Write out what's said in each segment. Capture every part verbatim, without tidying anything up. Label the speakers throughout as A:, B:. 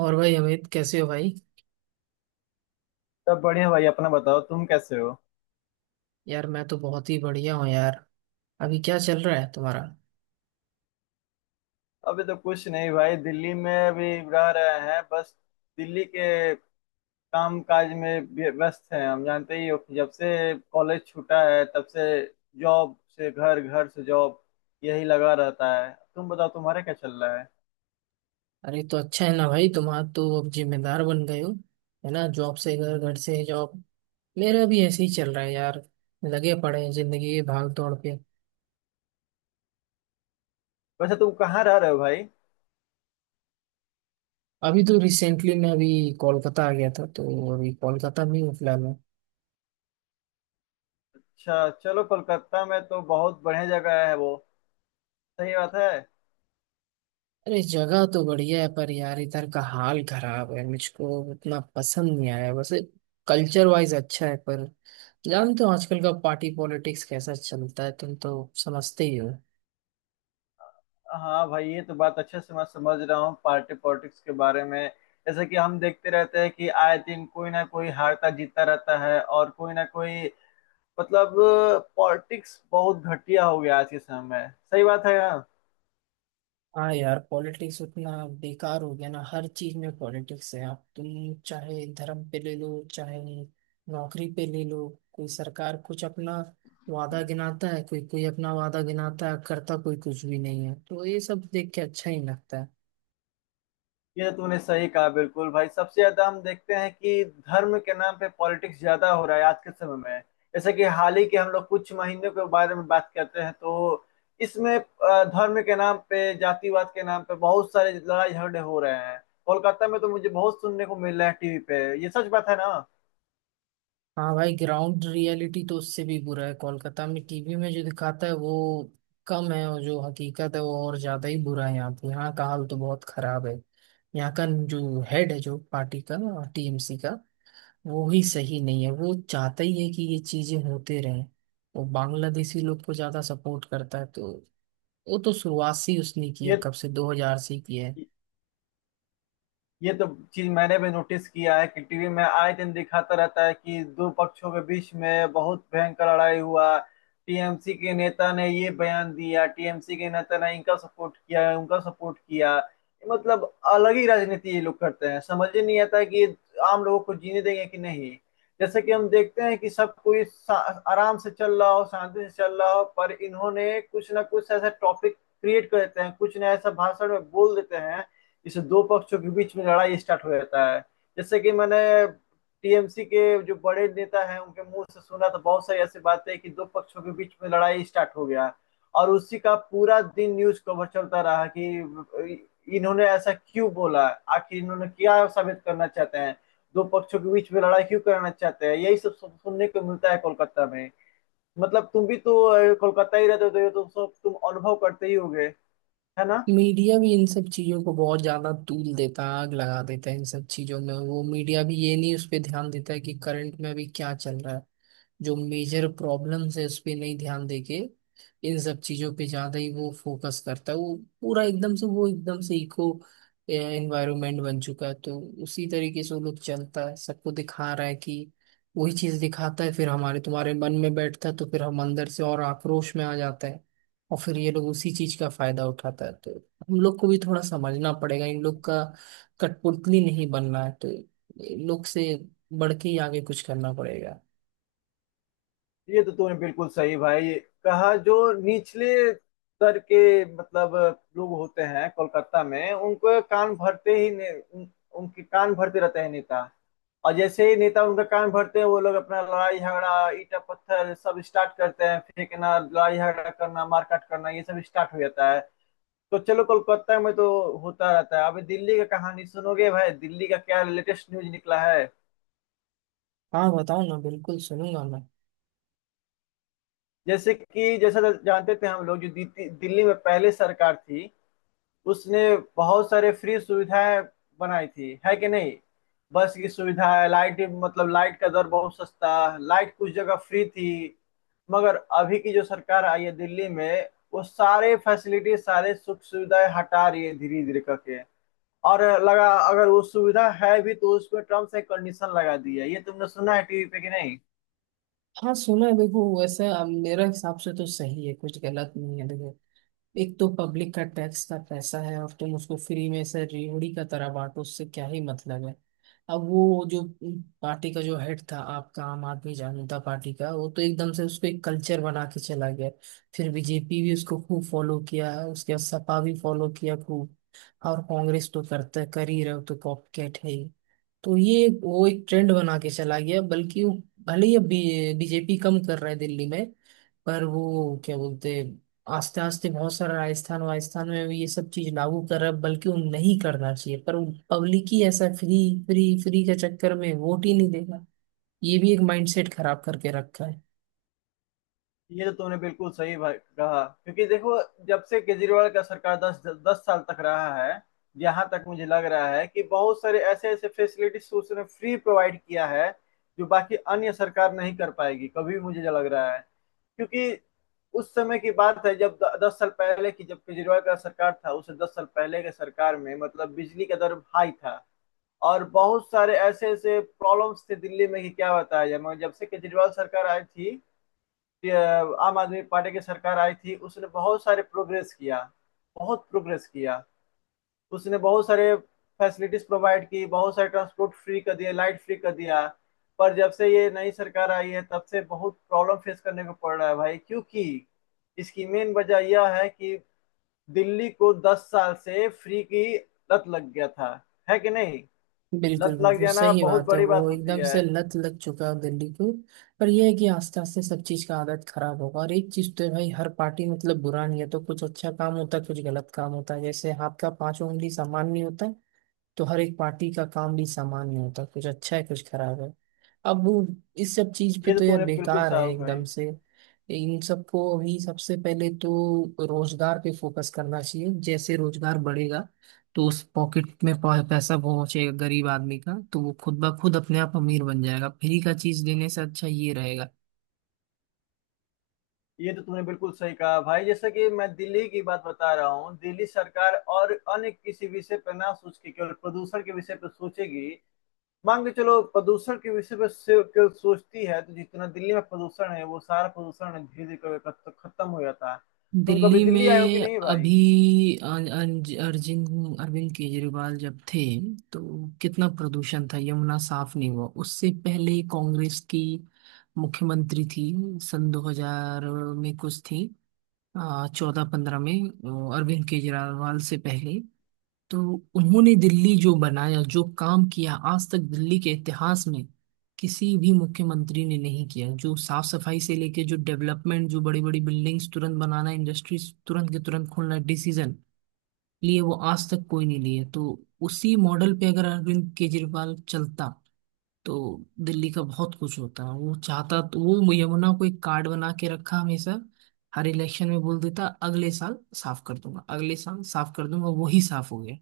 A: और भाई अमित कैसे हो भाई।
B: सब बढ़िया भाई। अपना बताओ, तुम कैसे हो?
A: यार मैं तो बहुत ही बढ़िया हूँ यार। अभी क्या चल रहा है तुम्हारा।
B: अभी तो कुछ नहीं भाई, दिल्ली में अभी रह रहे हैं बस। दिल्ली के काम काज में व्य- व्यस्त हैं। हम जानते ही हो कि जब से कॉलेज छूटा है, तब से जॉब से घर, घर से जॉब, यही लगा रहता है। तुम बताओ, तुम्हारा क्या चल रहा है?
A: अरे तो अच्छा है ना भाई, तुम्हारा तो अब जिम्मेदार बन गए हो, है ना। जॉब से घर, घर से जॉब, मेरा भी ऐसे ही चल रहा है यार। लगे पड़े हैं जिंदगी के भाग दौड़ पे।
B: वैसे तुम कहाँ रह रहे हो भाई?
A: अभी तो रिसेंटली मैं अभी कोलकाता आ गया था, तो अभी कोलकाता में हूँ फिलहाल मैं।
B: अच्छा चलो, कोलकाता में तो बहुत बढ़िया जगह है वो। सही बात है।
A: अरे जगह तो बढ़िया है पर यार इधर का हाल खराब है, मुझको उतना पसंद नहीं आया वैसे। कल्चर वाइज अच्छा है, पर जानते हो आजकल का पार्टी पॉलिटिक्स कैसा चलता है, तुम तो समझते ही हो।
B: हाँ भाई, ये तो बात अच्छे से मैं समझ रहा हूँ, पार्टी पॉलिटिक्स के बारे में। जैसे कि हम देखते रहते हैं कि आए दिन कोई ना कोई हारता जीतता रहता है, और कोई ना कोई मतलब पॉलिटिक्स बहुत घटिया हो गया आज के समय में। सही बात है यार।
A: हाँ यार, पॉलिटिक्स उतना बेकार हो गया ना। हर चीज में पॉलिटिक्स है, आप तुम चाहे धर्म पे ले लो, चाहे नौकरी पे ले लो। कोई सरकार कुछ अपना वादा गिनाता है, कोई कोई अपना वादा गिनाता है, करता कोई कुछ भी नहीं है, तो ये सब देख के अच्छा ही लगता है।
B: ये तो तूने सही कहा बिल्कुल भाई, सबसे ज्यादा हम देखते हैं कि धर्म के नाम पे पॉलिटिक्स ज्यादा हो रहा है आज के समय में। जैसे कि हाल ही के हम लोग कुछ महीनों के बारे में बात करते हैं, तो इसमें अ, धर्म के नाम पे, जातिवाद के नाम पे बहुत सारे लड़ाई झगड़े हो रहे हैं। कोलकाता में तो मुझे बहुत सुनने को मिल रहा है टीवी पे। ये सच बात है ना।
A: हाँ भाई, ग्राउंड रियलिटी तो उससे भी बुरा है कोलकाता में। टीवी में जो दिखाता है वो कम है, और जो हकीकत है वो और ज्यादा ही बुरा है। यहाँ पे यहाँ का हाल तो बहुत खराब है। यहाँ का जो हेड है, जो पार्टी का टीएमसी का, वो ही सही नहीं है। वो चाहता ही है कि ये चीजें होते रहें। वो बांग्लादेशी लोग को ज्यादा सपोर्ट करता है, तो वो तो शुरुआत से ही उसने की है,
B: ये
A: कब से दो हज़ार से ही की है।
B: ये तो चीज मैंने भी नोटिस किया है कि टीवी में आए दिन दिखाता रहता है कि दो पक्षों के बीच में बहुत भयंकर लड़ाई हुआ। टीएमसी के नेता ने ये बयान दिया, टीएमसी के नेता ने इनका सपोर्ट किया, उनका सपोर्ट किया। मतलब अलग ही राजनीति ये लोग करते हैं। समझ ही नहीं आता कि ये आम लोगों को जीने देंगे कि नहीं। जैसे कि हम देखते हैं कि सब कोई सा- आराम से चल रहा हो, शांति से चल रहा हो, पर इन्होंने कुछ ना कुछ ऐसा टॉपिक क्रिएट कर देते हैं, कुछ ना ऐसा भाषण में बोल देते हैं, इस दो पक्षों के बीच में लड़ाई स्टार्ट हो जाता है। जैसे कि मैंने टीएमसी के जो बड़े नेता हैं उनके मुंह से सुना, तो बहुत सारी ऐसी बातें कि दो पक्षों के बीच में लड़ाई स्टार्ट हो गया, और उसी का पूरा दिन न्यूज कवर चलता रहा कि इन्होंने ऐसा क्यों बोला, आखिर इन्होंने क्या साबित करना चाहते हैं, दो पक्षों के बीच में लड़ाई क्यों करना चाहते हैं। यही सब सुनने को मिलता है कोलकाता में। मतलब तुम भी तो अ, कोलकाता ही रहते हो, तो ये तो सब तुम अनुभव करते ही होगे, है ना?
A: मीडिया भी इन सब चीजों को बहुत ज्यादा तूल देता है, आग लगा देता है इन सब चीजों में वो। मीडिया भी ये नहीं उस पर ध्यान देता है कि करंट में अभी क्या चल रहा है, जो मेजर प्रॉब्लम्स है उस पर नहीं ध्यान देके, इन सब चीजों पे ज्यादा ही वो फोकस करता है वो। पूरा एकदम से वो, एकदम से इको एनवायरनमेंट बन चुका है, तो उसी तरीके से वो लोग चलता है, सबको दिखा रहा है कि वही चीज दिखाता है, फिर हमारे तुम्हारे मन में बैठता है, तो फिर हम अंदर से और आक्रोश में आ जाता है, और फिर ये लोग उसी चीज का फायदा उठाता है। तो हम लोग को भी थोड़ा समझना पड़ेगा, इन लोग का कठपुतली नहीं बनना है, तो इन लोग से बढ़ के ही आगे कुछ करना पड़ेगा।
B: ये तो तूने बिल्कुल सही भाई कहा। जो निचले स्तर के मतलब लोग होते हैं कोलकाता में, उनको कान भरते ही ने, उन, उनके कान भरते रहते हैं नेता। और जैसे ही नेता उनका कान भरते हैं, वो लोग अपना लड़ाई झगड़ा, ईटा पत्थर सब स्टार्ट करते हैं फेंकना, लड़ाई झगड़ा करना, मारकाट करना, ये सब स्टार्ट हो जाता है। तो चलो, कोलकाता में तो होता रहता है। अभी दिल्ली का कहानी सुनोगे भाई? दिल्ली का क्या लेटेस्ट न्यूज निकला है।
A: हाँ बताओ ना, बिल्कुल सुनूंगा मैं।
B: जैसे कि जैसा जानते थे हम लोग, जो दी- दिल्ली में पहले सरकार थी, उसने बहुत सारे फ्री सुविधाएं बनाई थी, है कि नहीं? बस की सुविधा है, लाइट मतलब लाइट का दर बहुत सस्ता, लाइट कुछ जगह फ्री थी। मगर अभी की जो सरकार आई है दिल्ली में, वो सारे फैसिलिटी, सारे सुख सुविधाएं हटा रही है धीरे धीरे करके। और लगा अगर वो सुविधा है भी तो उसमें टर्म्स एंड कंडीशन लगा दी है। ये तुमने सुना है टीवी पे कि नहीं?
A: हाँ सुना है। देखो वैसे अब मेरे हिसाब से तो सही है, कुछ गलत नहीं है। देखो, एक तो पब्लिक का टैक्स का पैसा है, और तुम उसको फ्री में से रेवड़ी का तरह बांटो, उससे क्या ही मतलब है। अब वो जो पार्टी का जो हेड था आपका, आम आदमी जनता पार्टी का, वो तो एकदम से उसको एक कल्चर बना के चला गया। फिर बीजेपी भी उसको खूब फॉलो किया, उसके बाद सपा भी फॉलो किया खूब, और कांग्रेस तो करता है, कर ही रहे हो, तो कॉपकैट है ही। तो ये वो एक ट्रेंड बना के चला गया। बल्कि वो, भले ही अब बीजेपी कम कर रहा है दिल्ली में, पर वो क्या बोलते हैं, आस्ते आस्ते बहुत सारा राजस्थान वाजस्थान में भी ये सब चीज लागू कर रहा है। बल्कि वो नहीं करना चाहिए, पर पब्लिक ही ऐसा फ्री फ्री फ्री के चक्कर में वोट ही नहीं देगा। ये भी एक माइंडसेट खराब करके रखा है।
B: ये तो तुमने बिल्कुल सही भाई कहा, क्योंकि देखो, जब से केजरीवाल का सरकार दस दस साल तक रहा है, यहाँ तक मुझे लग रहा है कि बहुत सारे ऐसे ऐसे फैसिलिटीज उसने फ्री प्रोवाइड किया है जो बाकी अन्य सरकार नहीं कर पाएगी कभी, मुझे जो लग रहा है। क्योंकि उस समय की बात है जब द- दस साल पहले की, जब केजरीवाल का सरकार था, उससे दस साल पहले के सरकार में मतलब बिजली का दर हाई था, और बहुत सारे ऐसे ऐसे प्रॉब्लम्स थे दिल्ली में कि क्या बताया जाए। मगर जब से केजरीवाल सरकार आई थी, ये आम आदमी पार्टी की सरकार आई थी, उसने बहुत सारे प्रोग्रेस किया, बहुत प्रोग्रेस किया। उसने बहुत सारे फैसिलिटीज प्रोवाइड की, बहुत सारे ट्रांसपोर्ट फ्री कर दिया, लाइट फ्री कर दिया। पर जब से ये नई सरकार आई है, तब से बहुत प्रॉब्लम फेस करने को पड़ रहा है भाई, क्योंकि इसकी मेन वजह यह है कि दिल्ली को दस साल से फ्री की लत लग गया था, है कि नहीं? लत
A: बिल्कुल
B: लग
A: बिल्कुल
B: जाना
A: सही
B: बहुत
A: बात है,
B: बड़ी बात
A: वो
B: होती
A: एकदम
B: है।
A: से लत लग चुका है दिल्ली को। पर यह है कि आस्ते आस्ते सब चीज का आदत खराब होगा। और एक चीज तो है भाई, हर पार्टी मतलब बुरा नहीं है, तो कुछ अच्छा काम होता है, कुछ गलत काम होता है, जैसे हाथ का पांचों उंगली समान नहीं होता, तो हर एक पार्टी का काम भी समान नहीं होता, कुछ अच्छा है कुछ खराब है। अब वो इस सब चीज पे
B: ये तो
A: तो यार
B: तुमने बिल्कुल
A: बेकार है
B: साफ
A: एकदम
B: कही।
A: से। इन सबको अभी सबसे पहले तो रोजगार पे फोकस करना चाहिए। जैसे रोजगार बढ़ेगा, तो उस पॉकेट में पह- पैसा पहुंचेगा गरीब आदमी का, तो वो खुद ब खुद अपने आप अमीर बन जाएगा, फ्री का चीज देने से अच्छा ये रहेगा।
B: ये तो तुमने बिल्कुल सही कहा भाई। जैसे कि मैं दिल्ली की बात बता रहा हूँ, दिल्ली सरकार और अन्य किसी विषय पर ना सोच के केवल प्रदूषण के विषय पर सोचेगी, मान के चलो प्रदूषण के विषय पर से- केवल सोचती है, तो जितना दिल्ली में प्रदूषण है वो सारा प्रदूषण धीरे धीरे खत्म हो जाता है। तुम कभी
A: दिल्ली
B: दिल्ली आए हो कि
A: में
B: नहीं भाई?
A: अभी अन- अन- अरविंद अरविंद केजरीवाल जब थे, तो कितना प्रदूषण था, यमुना साफ नहीं हुआ। उससे पहले कांग्रेस की मुख्यमंत्री थी सन दो हज़ार में, कुछ थी चौदह पंद्रह में, अ, अरविंद केजरीवाल से पहले। तो उन्होंने दिल्ली जो बनाया, जो काम किया, आज तक दिल्ली के इतिहास में किसी भी मुख्यमंत्री ने नहीं किया। जो साफ सफाई से लेके, जो डेवलपमेंट, जो बड़ी बड़ी बिल्डिंग्स तुरंत बनाना, इंडस्ट्रीज तुरंत के तुरंत खोलना, डिसीजन लिए, वो आज तक कोई नहीं लिए। तो उसी मॉडल पे अगर अरविंद केजरीवाल चलता, तो दिल्ली का बहुत कुछ होता। वो चाहता तो, वो यमुना को एक कार्ड बना के रखा हमेशा। हर इलेक्शन में बोल देता अगले साल साफ कर दूंगा, अगले साल साफ कर दूंगा, वही साफ हो गया।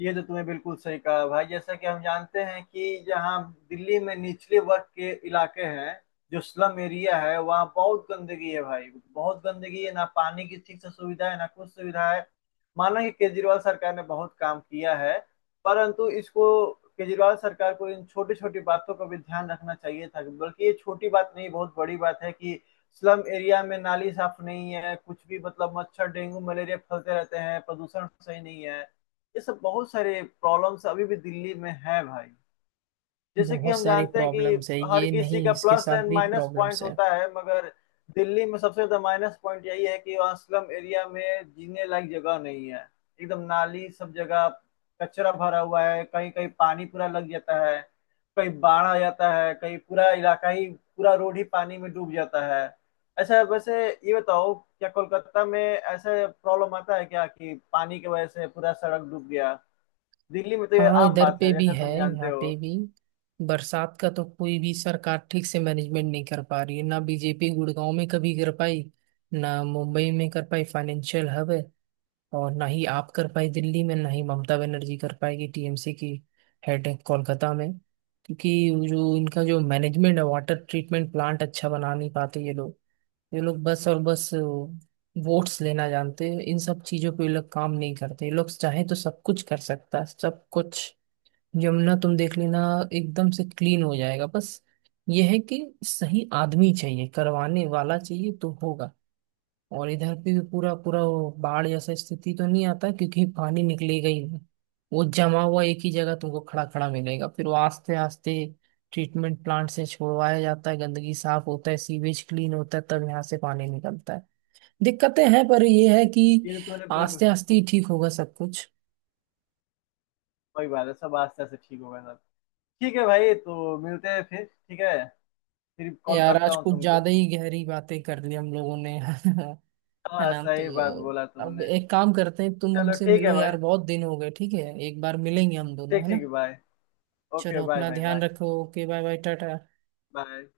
B: ये तो तुमने बिल्कुल सही कहा भाई। जैसा कि हम जानते हैं कि जहाँ दिल्ली में निचले वर्ग के इलाके हैं, जो स्लम एरिया है, वहाँ बहुत गंदगी है भाई, बहुत गंदगी है, ना पानी की ठीक से सुविधा है, ना कुछ सुविधा है। माना कि केजरीवाल सरकार ने बहुत काम किया है, परंतु इसको, केजरीवाल सरकार को, इन छोटी छोटी बातों का भी ध्यान रखना चाहिए था। बल्कि ये छोटी बात नहीं, बहुत बड़ी बात है कि स्लम एरिया में नाली साफ नहीं है, कुछ भी मतलब मच्छर, डेंगू, मलेरिया फैलते रहते हैं, प्रदूषण सही नहीं है। ये सब बहुत सारे प्रॉब्लम्स अभी भी दिल्ली में है भाई। जैसे कि
A: बहुत
B: हम
A: सारी
B: जानते हैं कि
A: प्रॉब्लम्स है,
B: हर
A: ये
B: किसी
A: नहीं
B: का
A: इसके
B: प्लस
A: साथ
B: एंड
A: भी
B: माइनस पॉइंट
A: प्रॉब्लम्स है।
B: होता है, मगर दिल्ली में सबसे ज्यादा माइनस पॉइंट यही है कि वहाँ स्लम एरिया में जीने लायक जगह नहीं है। एकदम नाली सब जगह, कचरा भरा हुआ है, कहीं कहीं पानी पूरा लग जाता है, कहीं बाढ़ आ जाता है, कहीं पूरा इलाका ही, पूरा रोड ही पानी में डूब जाता है। अच्छा, वैसे ये बताओ, क्या कोलकाता में ऐसा प्रॉब्लम आता है क्या कि पानी की वजह से पूरा सड़क डूब गया? दिल्ली में तो ये
A: हाँ
B: आम
A: इधर
B: बात
A: पे
B: है
A: भी
B: जैसा
A: है,
B: तुम जानते
A: यहाँ
B: हो।
A: पे भी बरसात का तो कोई भी सरकार ठीक से मैनेजमेंट नहीं कर पा रही है। ना बीजेपी गुड़गांव में कभी कर पाई, ना मुंबई में कर पाई, फाइनेंशियल हब है, और ना ही आप कर पाई दिल्ली में, ना ही ममता बनर्जी कर पाएगी, टीएमसी की हेड है कोलकाता में। क्योंकि जो इनका जो मैनेजमेंट है, वाटर ट्रीटमेंट प्लांट अच्छा बना नहीं पाते ये लोग। ये लोग बस और बस वोट्स लेना जानते हैं, इन सब चीजों पे ये लोग काम नहीं करते। ये लोग चाहे तो सब कुछ कर सकता है, सब कुछ। यमुना तुम देख लेना, एकदम से क्लीन हो जाएगा। बस ये है कि सही आदमी चाहिए करवाने वाला, चाहिए तो होगा। और इधर भी पूरा पूरा वो बाढ़ जैसा स्थिति तो नहीं आता, क्योंकि पानी निकलेगा ही नहीं। वो जमा हुआ एक ही जगह तुमको खड़ा खड़ा मिलेगा, फिर वो आस्ते आस्ते ट्रीटमेंट प्लांट से छोड़वाया जाता है, गंदगी साफ होता है, सीवेज क्लीन होता है, तब यहाँ से पानी निकलता है। दिक्कतें हैं, पर ये है कि
B: ये तो तूने बिल्कुल।
A: आस्ते आस्ते ही ठीक होगा सब कुछ।
B: कोई बात है, सब आस्ते से ठीक होगा सब। ठीक है भाई, तो मिलते हैं फिर, ठीक है? फिर कॉल
A: यार
B: करता
A: आज
B: हूँ
A: कुछ
B: तुमको।
A: ज्यादा ही गहरी बातें कर ली हम लोगों ने है
B: हाँ,
A: ना।
B: सही बात
A: तो
B: बोला
A: अब
B: तुमने।
A: एक काम करते हैं, तुम
B: चलो
A: हमसे
B: ठीक है
A: मिलो
B: भाई।
A: यार, बहुत दिन हो गए। ठीक है, एक बार मिलेंगे हम दोनों,
B: ठीक
A: है ना।
B: ठीक, बाय। ओके,
A: चलो
B: बाय
A: अपना
B: भाई,
A: ध्यान
B: बाय,
A: रखो, okay, bye bye, tata.
B: Bye.